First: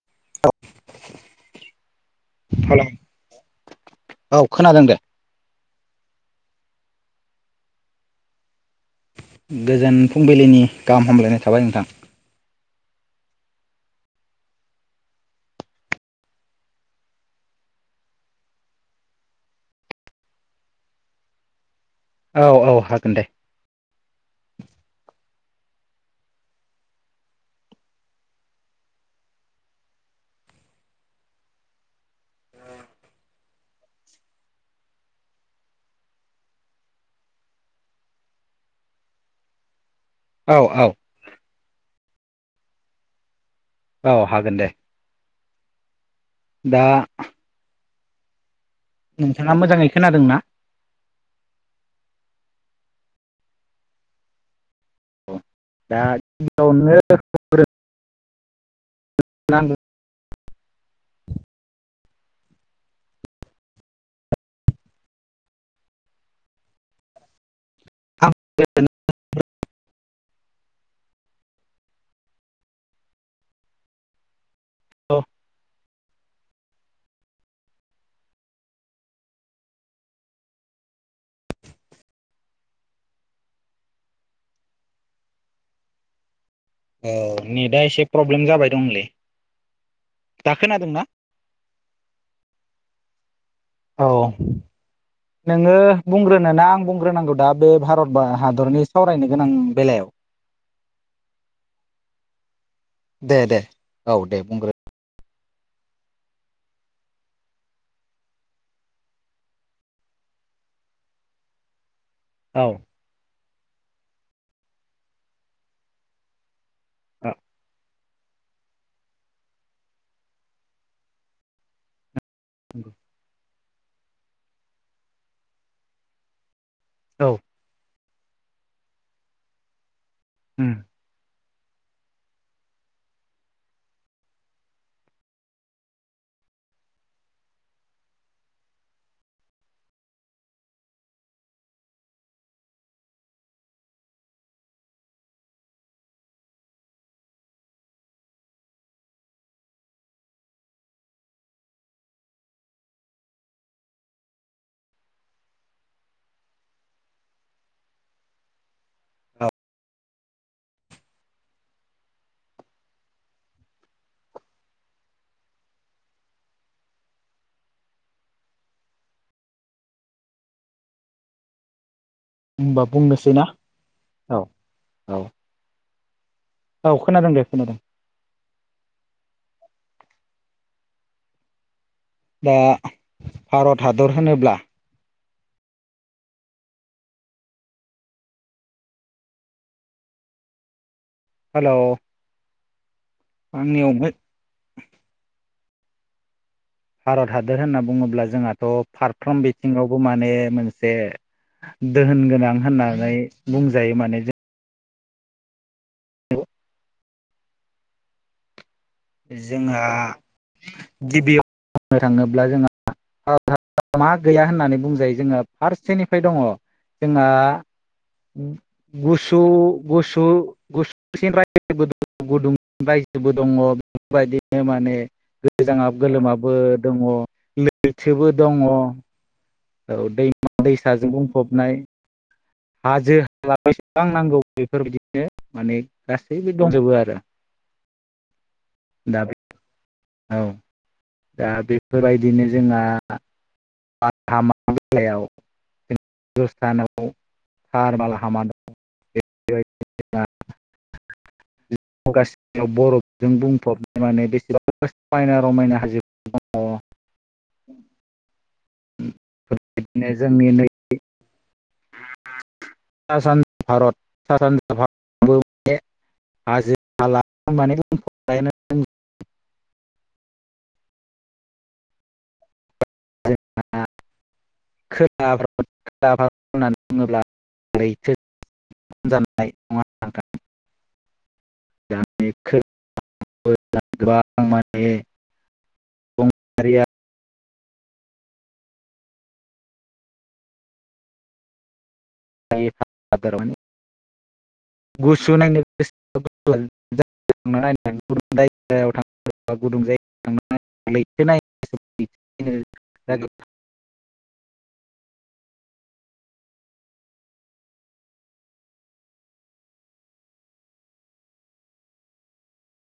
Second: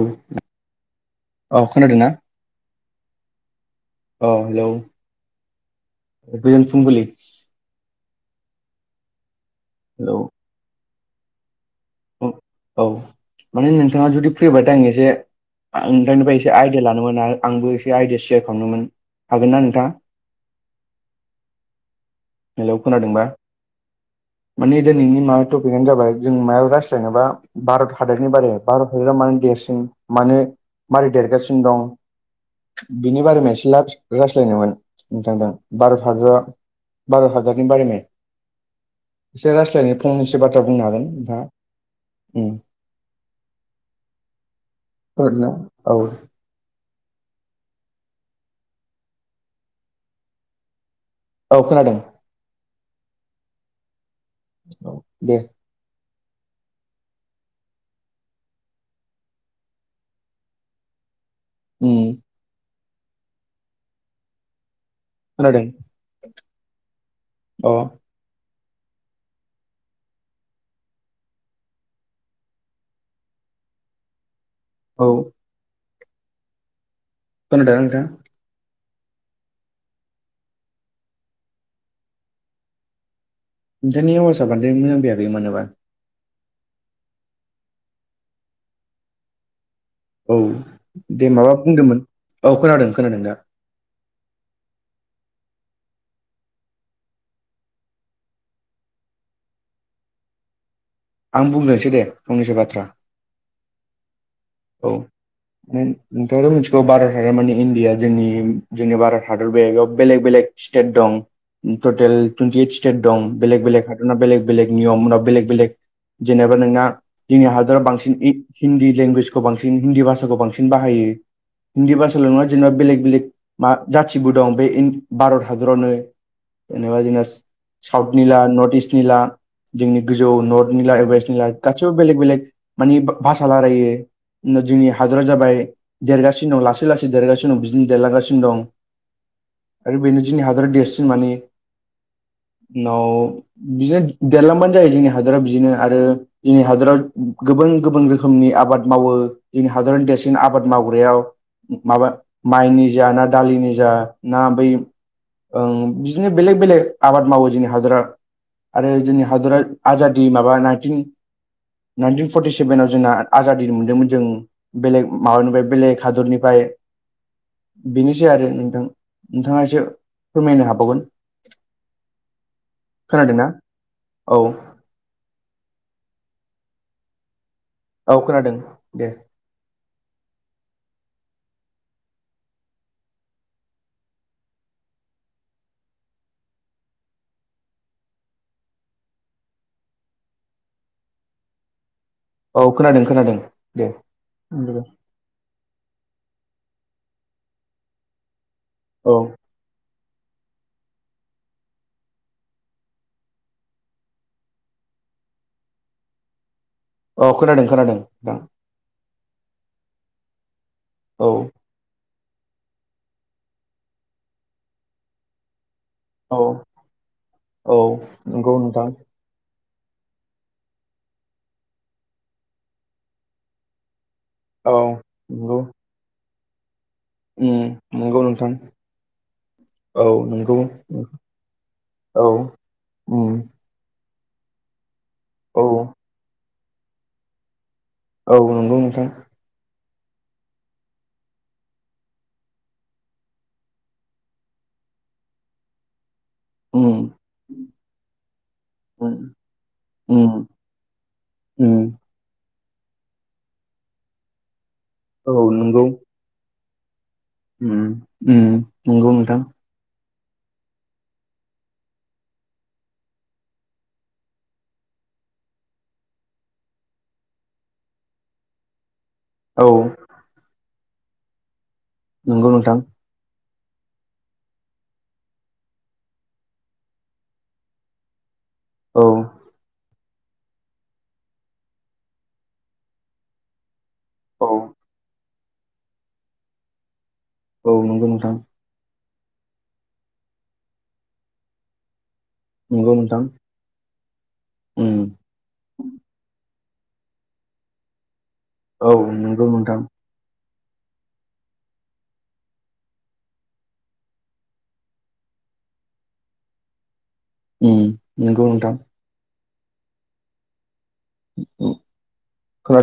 उ औ खोनादों ना? हेलौ अ औ हेलौ खोनादों दे गोजोन फुंबिलि। गोजोन हेलौ फुंबिलिनि गाहाम हामलायनाय थाबाय नोंथां। अ औ माने नोंथाङा जुदि फ्रिब्लाथाय आं एसे आं नोंथांनिफाय एसे आइदिया लानोना आ आंबो एसे आइडिया सेयार खालामनोमोन। हागोनना नोंथाङा? औ औ हेलौ हागोन खोनादोंबा दे माने दिनैनि मा टपिकआनो जाबाय जों मायाव रासि जेनेबा भारत हादरनि बारै भारत हादरा मानो देरसिन मानो मारै देरगासिनो दं? बिनि बारेमे एसे लास-लास्लायनोमोन नोंथां दा भारत हादोरा भारत हादोरनि बारायनाय एसे रायस्लायनो फंनैसो औ बाथ्रा औ बुंनो हागोन नोंथाङा। उम। अ हागोन दे। ओरैनो औ। दा नोंथाङा मोजाङै खोनादों ना? औ खोनादों। औ दे। दा गियावनो [unintelligible] उम। खोनादों अ। आं [unintelligible] औ। खोनादोंना ओंथां? नोंथांनि आवाजा बांद्राय मोजां फैयाखै मानोबा। ओ नेटआ एसे प्रब्लेम जाबाय दंलै। औ दा खोनादोंना दे माबा बुंदोंमोन? औ खोनादों खोनादों दा। औ। नोङो बुंग्रोनोना आं बुंग्रोनांगौ दा बे भारत बा हादरनि सावरायनो गोनां बेलायाव? आं बुंग्रोनसै दे फंनैसो बाथ्रा। दे दे औ दे बुंग्रो। औ। नो नोंथाङाथ' मिथिगौ भारत हादरमानि इण्डिया जोंनि जोंनि भारत हादरमायाव बेलेग बेलेग स्टेट दं टटेल टुइनटि औ एइड स्टेट दं। दं बेलेग बेलेग हादरना बेलेग बेलेग नियम उनाव बेलेग बेलेग जेनेबा नोंना औ जोंनि हादराव बांसिन इ हिन्दी लेंगुवेज खौ बांसिन हिन्दी भाषाखौ बांसिन बाहायो। हिन्दी भाषाल' नङा जेनेबा बेलेग बेलेग मा जाथिबो दं बे इन भारत हादरावनो। जेनेबा औ जों साउथ नि ला नर्थ इस्टनि ला जोंनि गोजौ नर्थनि ला वेस्टनि ला गासिबो बेलेग बेलेग मानि भा-भाषा लारायो। न जोंनि हादरा जाबाय देरगासिनो दं लासै लासै देरगासिनो दं बिदिनो देरलांगासिनो दं। आरो बेनो जोंनि हादरा देरसिन माने न' बिदिनो देरलांबानो जायो जोंनि हादोरा बिदिनो आरो जोंनि हादराव गोबां गुबबुन रोखोमनि आबाद मावो। जोंनि हादरनि देरसिन आबाद मावग्रायाव। माबा माइनि जा ना दालिनि जा ना बै ओं बिदिनो बेलेग बेलेग आबाद मावो जोंनि हादरा। आरो जोंनि हादरा आजादि माबा नाइनटिन नाइनटिन फरटि सेभेनाव जोंना आजाद मोनदोंमोन जों बेलेग माबानिफ्राय बेलेग हादरनिफ्राय बेनोसै आरो नोंथां नोंथाङा एसे फोरमायनो हाबावगोन। होनबा बुंनोसै खोनादोंना ना औ औ। औ खोनादों दे खोनादों। औ खोनादों दे। दा भारत हादर होनोब्ला हेलौ। औ खोनादों खोनादों। आंनियावमोन। उम। भारत हादोर होनना बुङोब्ला जोंहाथ' औ फारफ्रोम बिथिंआवबो माने मोनसे दहोन गोनां होननानै बुंजायो माने। औ खोनादों खोनादों थां। जोंहा गिबियाव बुंनो थाङोब्ला जोंहा मा गैया होननानै बुंजायो जोङो फार्सेनिफ्राय दङ औ जोंहा औ नंगौ नोंथां [inaudible] गुसु गुसु गुसुसि रायजोबो दङ गुदुं रायजोबो दङ बेफोरबायदि। बो औ माने नंगौ गोजाङाबो गोलोमाबो दङ उम नंगौ लैथोबो नोंथां दङ। औ दैमा नंगौ दैसाजों बुंफबनाय [inaudible] औ। हाजो उम हाला बेसेबां नांगौ बेफोरबायदिनो औ माने गासैबो दंजोबो आरो। औ नंगौ। नोंथां दायो औ। दा बेफोरबायदिनो जोंहा उम [unintelligible] उम [inaudible] उम [inaudible] उम। गासियाव बर'फजों बुंफबनाय माने बेसेबां औ समायना रमायना नंगौ हाजो। दङ उम उम नंगौ नोंथां। बिदिनो जोंनि नै सा सानजा भारत सा सानजा भारत बे हाजो हालाखौ माने जोंहा औ। नंगौ नोंथां। खोना [unintelligible] खोना होननानै बुङोब्ला औ औ [unintelligible] [unintelligible] [unintelligible] औ नंगौ नोंथां। नंगौ नोंथां [unintelligible] उम गुसु नायनो गोसो [unintelligible] थां नाय [unintelligible] जायगायाव औ नंगौ थां नोंथां गुदुं जायो [unintelligible] उम नंगौ नोंथां। औ।